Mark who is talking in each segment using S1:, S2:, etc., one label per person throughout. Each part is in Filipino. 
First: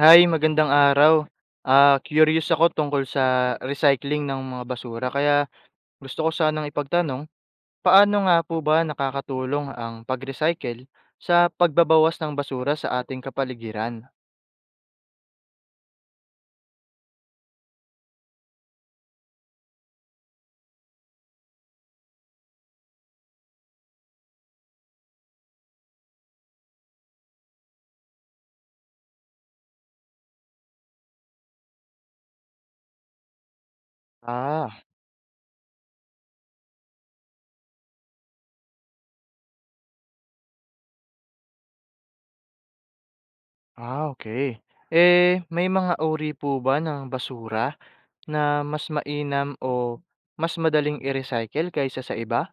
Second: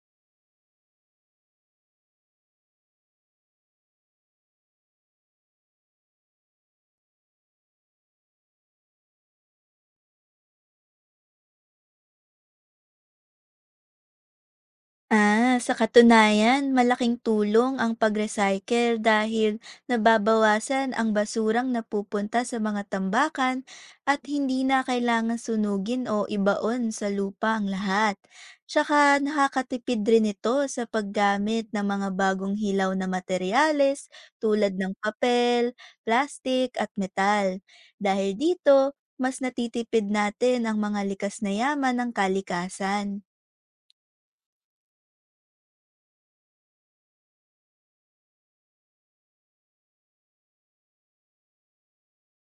S1: Hi, magandang araw. Curious ako tungkol sa recycling ng mga basura kaya gusto ko sanang ipagtanong, paano nga po ba nakakatulong ang pag-recycle sa pagbabawas ng basura sa ating kapaligiran?
S2: Ah, sa katunayan, malaking tulong ang pag-recycle dahil nababawasan ang basurang napupunta sa mga tambakan at hindi na kailangan sunugin o ibaon sa lupa ang lahat. Tsaka nakakatipid rin ito sa paggamit ng mga bagong hilaw na materyales tulad
S1: Ah,
S2: ng papel, plastic at metal. Dahil dito, mas natitipid natin ang mga likas na yaman ng kalikasan.
S1: okay. Eh, may mga uri po ba ng basura na mas mainam o mas madaling i-recycle kaysa sa iba?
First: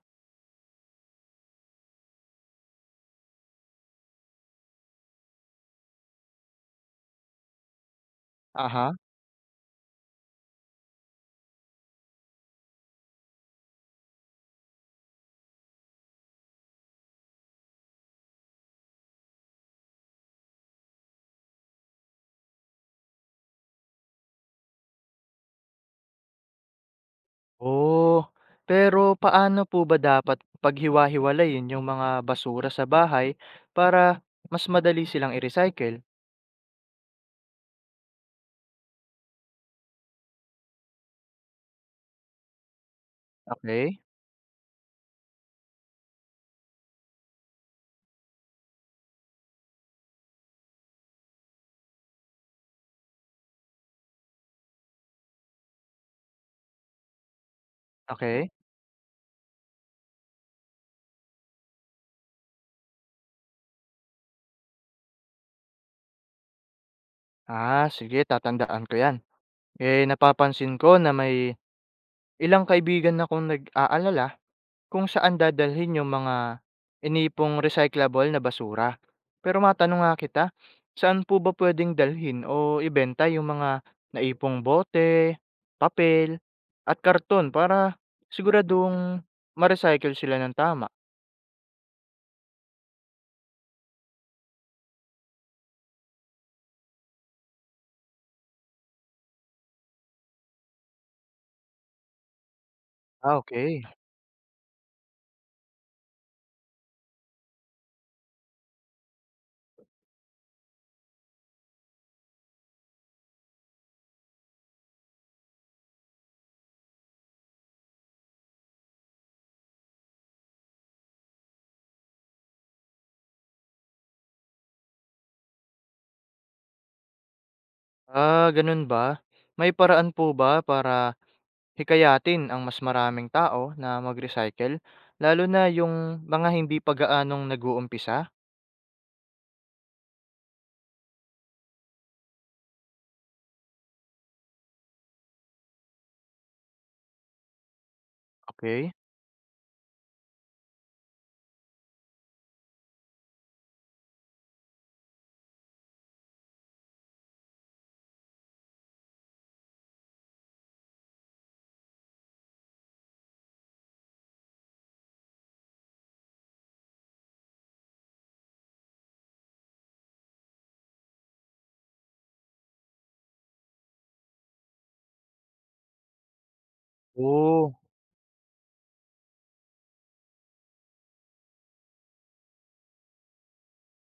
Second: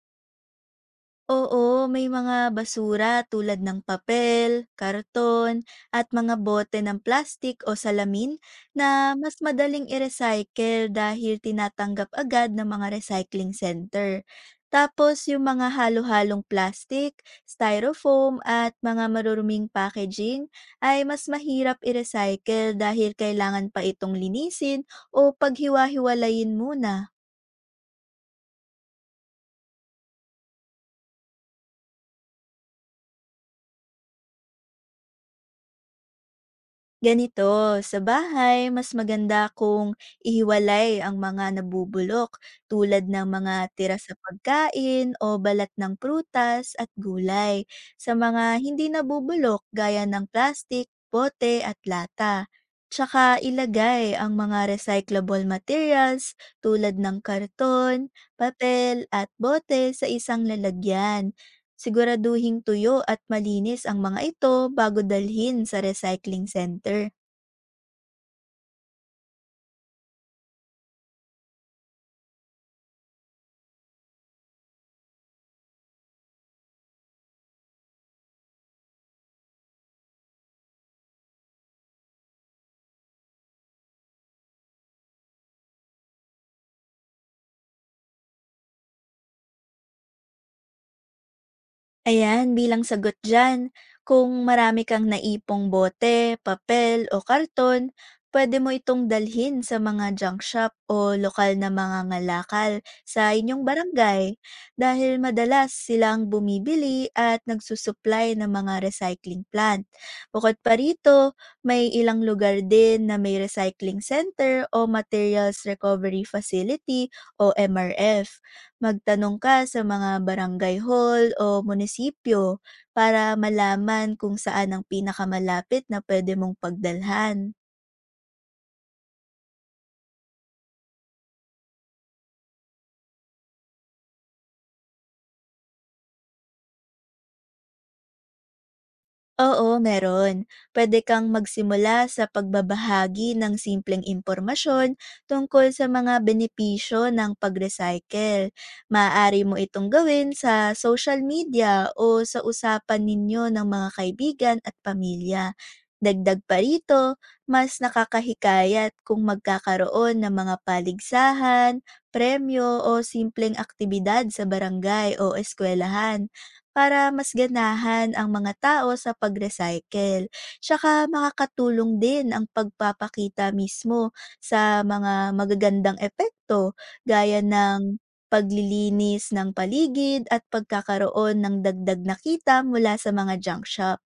S2: Oo, may mga basura tulad ng papel, karton, at mga bote ng plastik o salamin na
S1: Aha.
S2: mas madaling i-recycle dahil tinatanggap agad ng mga recycling center. Tapos yung mga halo-halong plastik, styrofoam at mga maruruming packaging ay mas mahirap i-recycle dahil kailangan pa itong linisin o paghiwa-hiwalayin muna.
S1: Oh, pero paano po ba dapat paghiwa-hiwalayin yung mga basura sa bahay para mas madali silang i-recycle?
S2: Ganito, sa bahay, mas maganda kung ihiwalay ang mga nabubulok tulad ng mga tira
S1: Okay,
S2: sa pagkain o balat ng prutas at gulay sa mga hindi nabubulok gaya ng plastik, bote at lata. Tsaka ilagay ang mga recyclable materials tulad ng karton,
S1: okay?
S2: papel at bote sa isang lalagyan. Siguraduhing tuyo at malinis ang mga ito bago dalhin sa recycling center.
S1: Sige, tatandaan ko 'yan. Eh, napapansin ko na may ilang kaibigan akong nag-aalala kung saan dadalhin yung mga inipong recyclable na basura. Pero matanong nga kita, saan po ba puwedeng dalhin o ibenta yung mga naipong bote, papel, at karton para siguradong ma-recycle sila ng tama?
S2: Ayan, bilang sagot dyan, kung marami kang naipong bote, papel o karton, pwede mo itong dalhin sa mga junk shop o lokal na mga ngalakal sa inyong
S1: Okey.
S2: barangay dahil madalas silang bumibili at nagsusupply ng mga recycling plant. Bukod pa rito, may ilang lugar din na may recycling center o materials recovery facility o MRF. Magtanong ka sa mga barangay hall o munisipyo para malaman kung saan ang pinakamalapit na pwede mong pagdalhan.
S1: Ganun ba? May paraan po ba para hikayatin ang mas maraming tao na mag-recycle, lalo na yung mga hindi pa gaanong nag-uumpisa?
S2: Oo, meron. Pwede kang magsimula sa pagbabahagi ng simpleng impormasyon tungkol sa mga benepisyo ng pag-recycle.
S1: Okay.
S2: Maaari mo itong gawin sa social media o sa usapan ninyo ng mga kaibigan at pamilya. Dagdag pa rito, mas nakakahikayat kung magkakaroon ng mga paligsahan, premyo o simpleng aktibidad sa barangay o eskwelahan para mas ganahan ang mga tao sa pag-recycle. Tsaka makakatulong din ang pagpapakita mismo sa mga magagandang epekto gaya
S1: Oo.
S2: ng paglilinis ng paligid at pagkakaroon ng dagdag na kita mula sa mga junk shop.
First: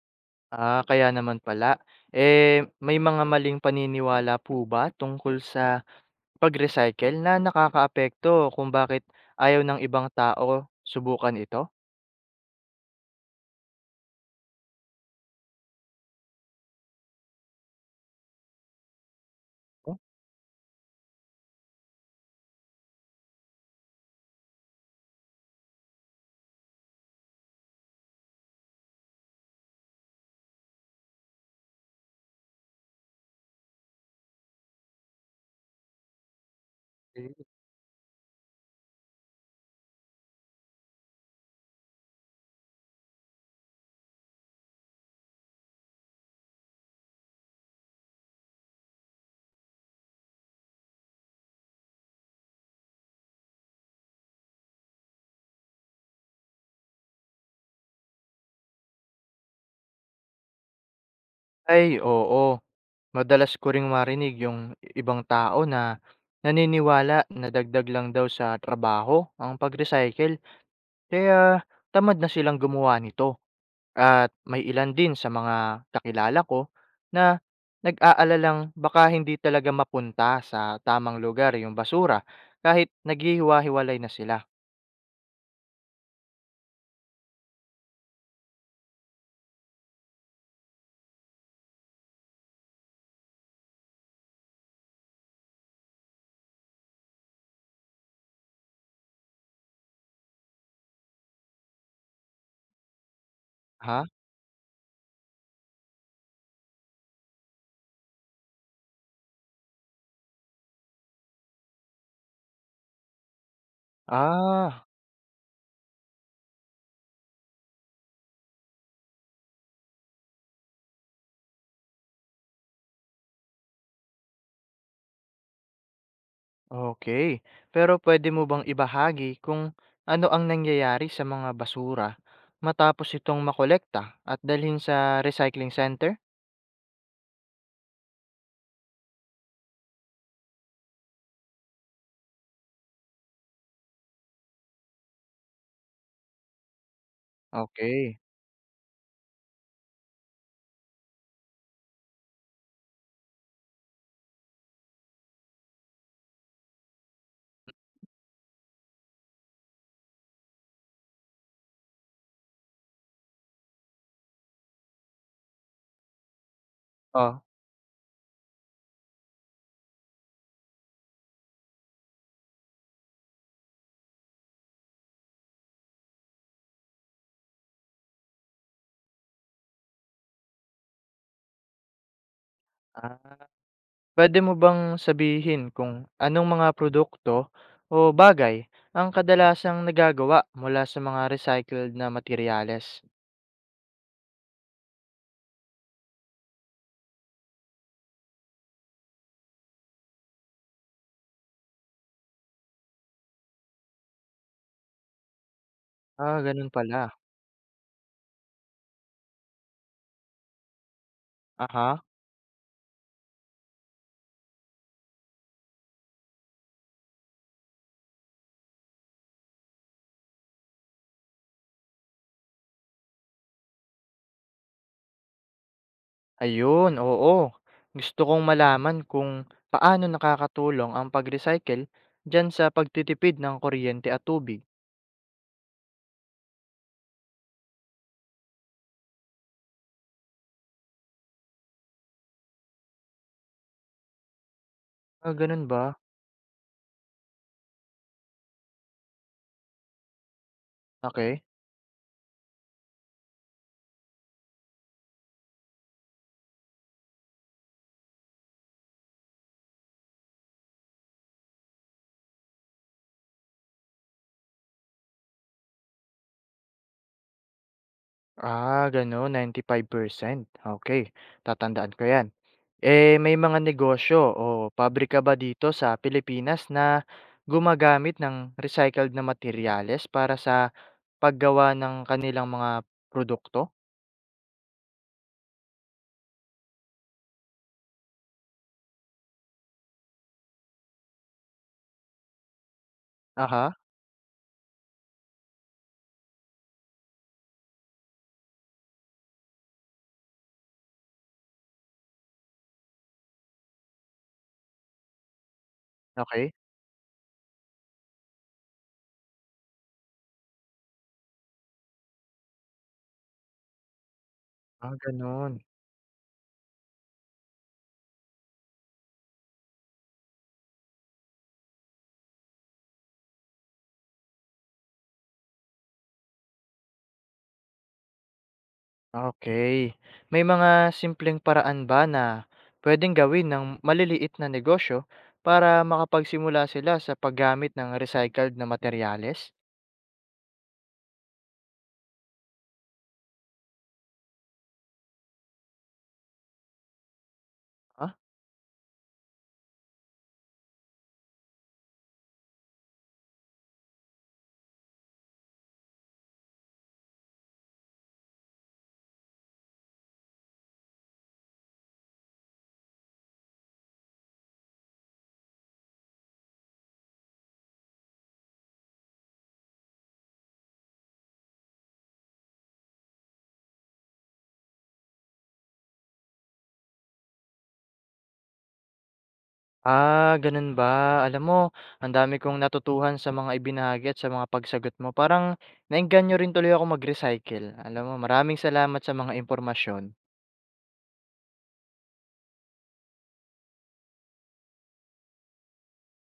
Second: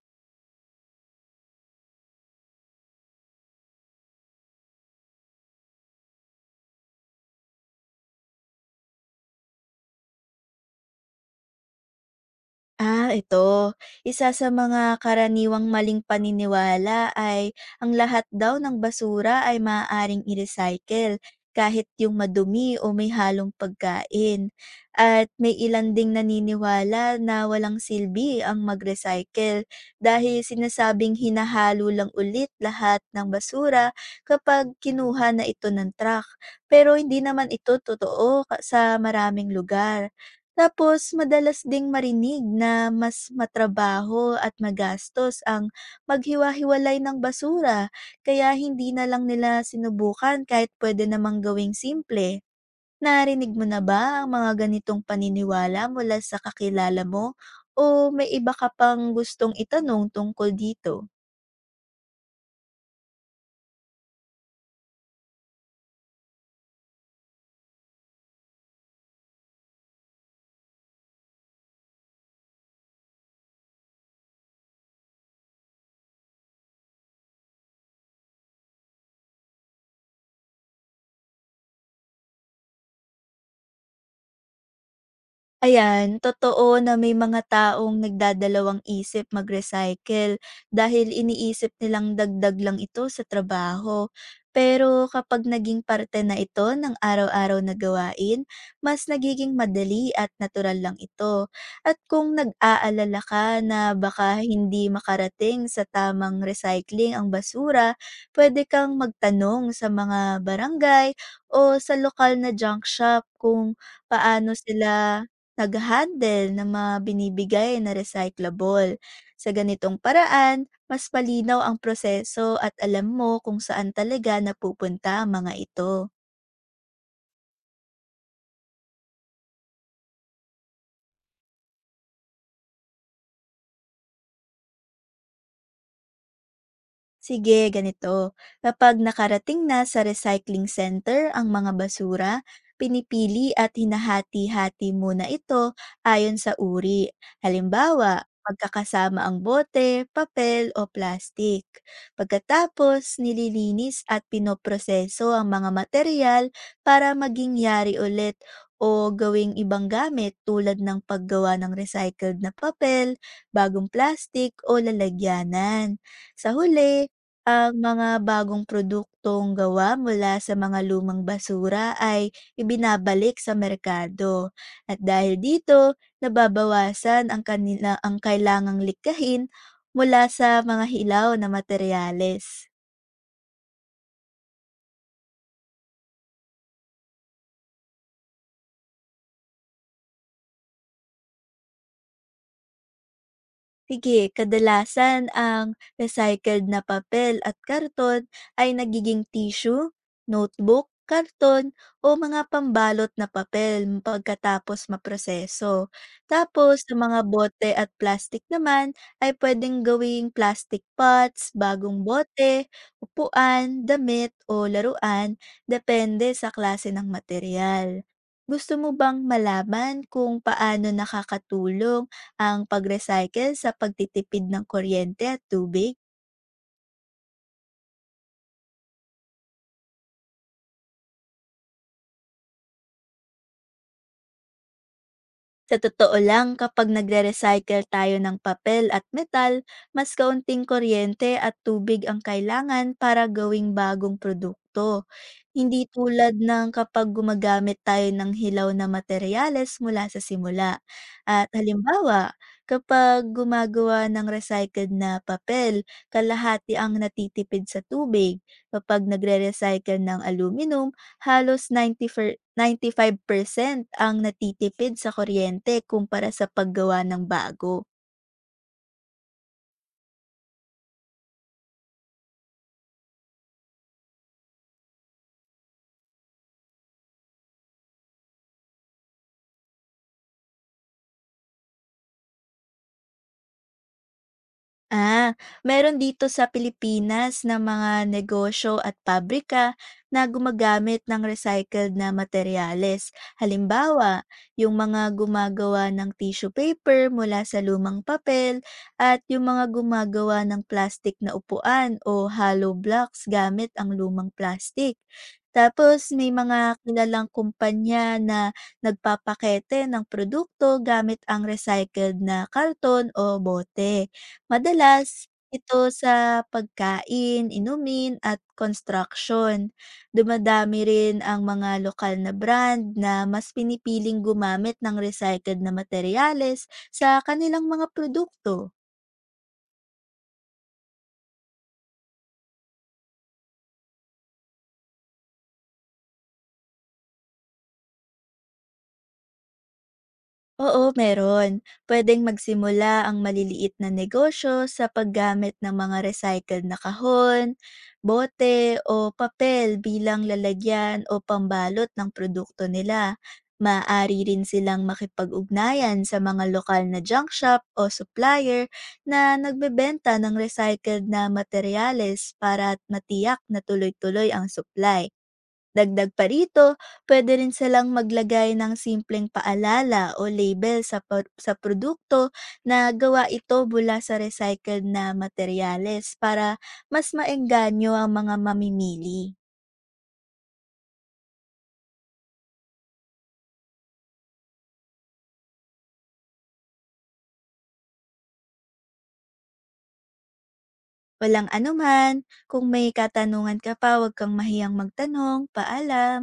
S1: Kaya naman pala. Eh, may mga maling paniniwala po ba tungkol sa pag-recycle na nakakaapekto kung bakit ayaw ng ibang tao subukan ito?
S2: Ah, ito. Isa sa mga karaniwang maling paniniwala ay ang lahat daw ng basura ay maaaring i-recycle kahit yung madumi o may halong pagkain. At may ilan ding naniniwala na walang silbi ang mag-recycle dahil sinasabing hinahalo lang ulit lahat ng basura kapag kinuha na ito ng truck. Pero hindi
S1: Okay.
S2: naman ito totoo sa maraming lugar. Tapos madalas ding marinig na mas matrabaho at magastos ang maghiwa-hiwalay ng basura kaya hindi na lang nila sinubukan kahit pwede namang gawing simple. Narinig mo na ba ang mga ganitong paniniwala mula sa kakilala mo o may iba ka pang gustong itanong tungkol dito?
S1: Ay, oo. Madalas ko ring marinig yung ibang tao na naniniwala na dagdag lang daw sa trabaho ang pag-recycle. Kaya tamad na silang gumawa nito. At may ilan din sa mga kakilala ko na nag-aalalang baka hindi talaga mapunta sa tamang lugar yung basura kahit naghihiwa-hiwalay na sila.
S2: Ayan, totoo na may mga taong nagdadalawang isip mag-recycle dahil iniisip nilang dagdag lang ito sa trabaho. Pero kapag naging parte na ito ng araw-araw na gawain, mas nagiging madali at natural lang ito. At kung nag-aalala ka na
S1: Ha?
S2: baka hindi makarating sa tamang recycling ang basura, pwede kang magtanong sa mga barangay o sa lokal na junk shop kung paano
S1: Ah,
S2: sila nagha-handle ng mga binibigay na recyclable. Sa ganitong paraan, mas malinaw ang proseso at alam mo kung saan talaga napupunta ang mga ito.
S1: okay. Pero pwede mo bang ibahagi kung ano ang nangyayari sa mga basura matapos itong makolekta at dalhin sa recycling center?
S2: Sige, ganito. Kapag nakarating na sa recycling center ang mga basura, pinipili at hinahati-hati muna ito ayon sa uri.
S1: Okay.
S2: Halimbawa, pagkakasama ang bote, papel o plastik. Pagkatapos, nililinis at pinoproseso ang mga material para maging yari ulit o gawing ibang gamit tulad ng paggawa ng recycled na papel, bagong plastik o lalagyanan. Sa huli,
S1: Oh,
S2: ang mga bagong produktong gawa mula sa mga lumang basura ay ibinabalik sa merkado at dahil dito, nababawasan ang kanila ang kailangang likhain mula sa mga hilaw na materyales.
S1: ah. Puwede mo bang sabihin kung anong mga produkto o bagay ang kadalasang nagagawa mula sa mga recycled na materyales?
S2: Sige, kadalasan ang recycled na papel at karton ay nagiging tissue, notebook, karton o mga pambalot na papel pagkatapos maproseso.
S1: Gano'n
S2: Tapos, sa
S1: pala.
S2: mga bote at plastic naman ay pwedeng gawing plastic pots, bagong
S1: Aha,
S2: bote, upuan, damit o laruan, depende sa klase ng material. Gusto mo bang malaman kung paano nakakatulong ang pag-recycle sa pagtitipid ng kuryente at tubig?
S1: ayun, oo. Gusto kong malaman kung paano nakakatulong ang pag-recycle diyan sa pagtitipid ng kuryente at tubig.
S2: Sa totoo lang, kapag nagre-recycle tayo ng papel at metal, mas kaunting kuryente at tubig ang kailangan para gawing bagong produkto.
S1: Gano'n ba?
S2: Hindi tulad ng kapag gumagamit tayo ng hilaw na materyales mula sa simula.
S1: Okay.
S2: At halimbawa, kapag gumagawa ng recycled na papel, kalahati ang natitipid sa tubig. Kapag nagre-recycle ng aluminum, halos 95% ang natitipid sa kuryente kumpara sa paggawa ng bago.
S1: Gano'n, 95%. Okay. Tatandaan ko 'yan. Eh, may mga negosyo o pabrika ba dito sa Pilipinas na gumagamit ng recycled na materyales para sa paggawa ng kanilang mga produkto?
S2: Ah, meron dito sa Pilipinas na mga negosyo at pabrika na gumagamit ng recycled na materyales.
S1: Aha,
S2: Halimbawa, yung mga gumagawa ng tissue paper mula sa lumang papel at yung mga gumagawa ng plastic na upuan o hollow blocks gamit ang lumang plastic. Tapos may
S1: okay.
S2: mga kilalang kumpanya na nagpapakete ng produkto gamit ang recycled na karton o bote. Madalas
S1: Gano'n.
S2: ito sa pagkain, inumin at construction. Dumadami rin ang mga lokal na brand na mas pinipiling gumamit ng recycled na materyales sa kanilang mga produkto.
S1: Okay. May mga simpleng paraan ba na puwedeng gawin ng maliliit na negosyo para makapagsimula sila sa paggamit ng recycled na materyales?
S2: Oo, meron. Pwedeng magsimula ang maliliit na negosyo sa paggamit ng mga recycled na kahon, bote o papel bilang lalagyan o pambalot ng produkto nila. Maaari rin silang makipag-ugnayan sa mga lokal na junk shop o supplier na nagbebenta ng recycled na materyales para at matiyak na tuloy-tuloy ang supply. Dagdag pa rito, pwede rin silang maglagay ng simpleng paalala o label sa produkto na gawa ito mula sa recycled na materyales para mas maengganyo ang mga mamimili.
S1: Ganun ba? Alam mo, ang dami kong natutuhan sa mga ibinahagi at sa mga pagsagot mo. Parang naengganyo rin tuloy ako mag-recycle. Alam mo, maraming salamat sa mga impormasyon.
S2: Walang anuman, kung may katanungan ka pa, huwag kang mahiyang magtanong. Paalam!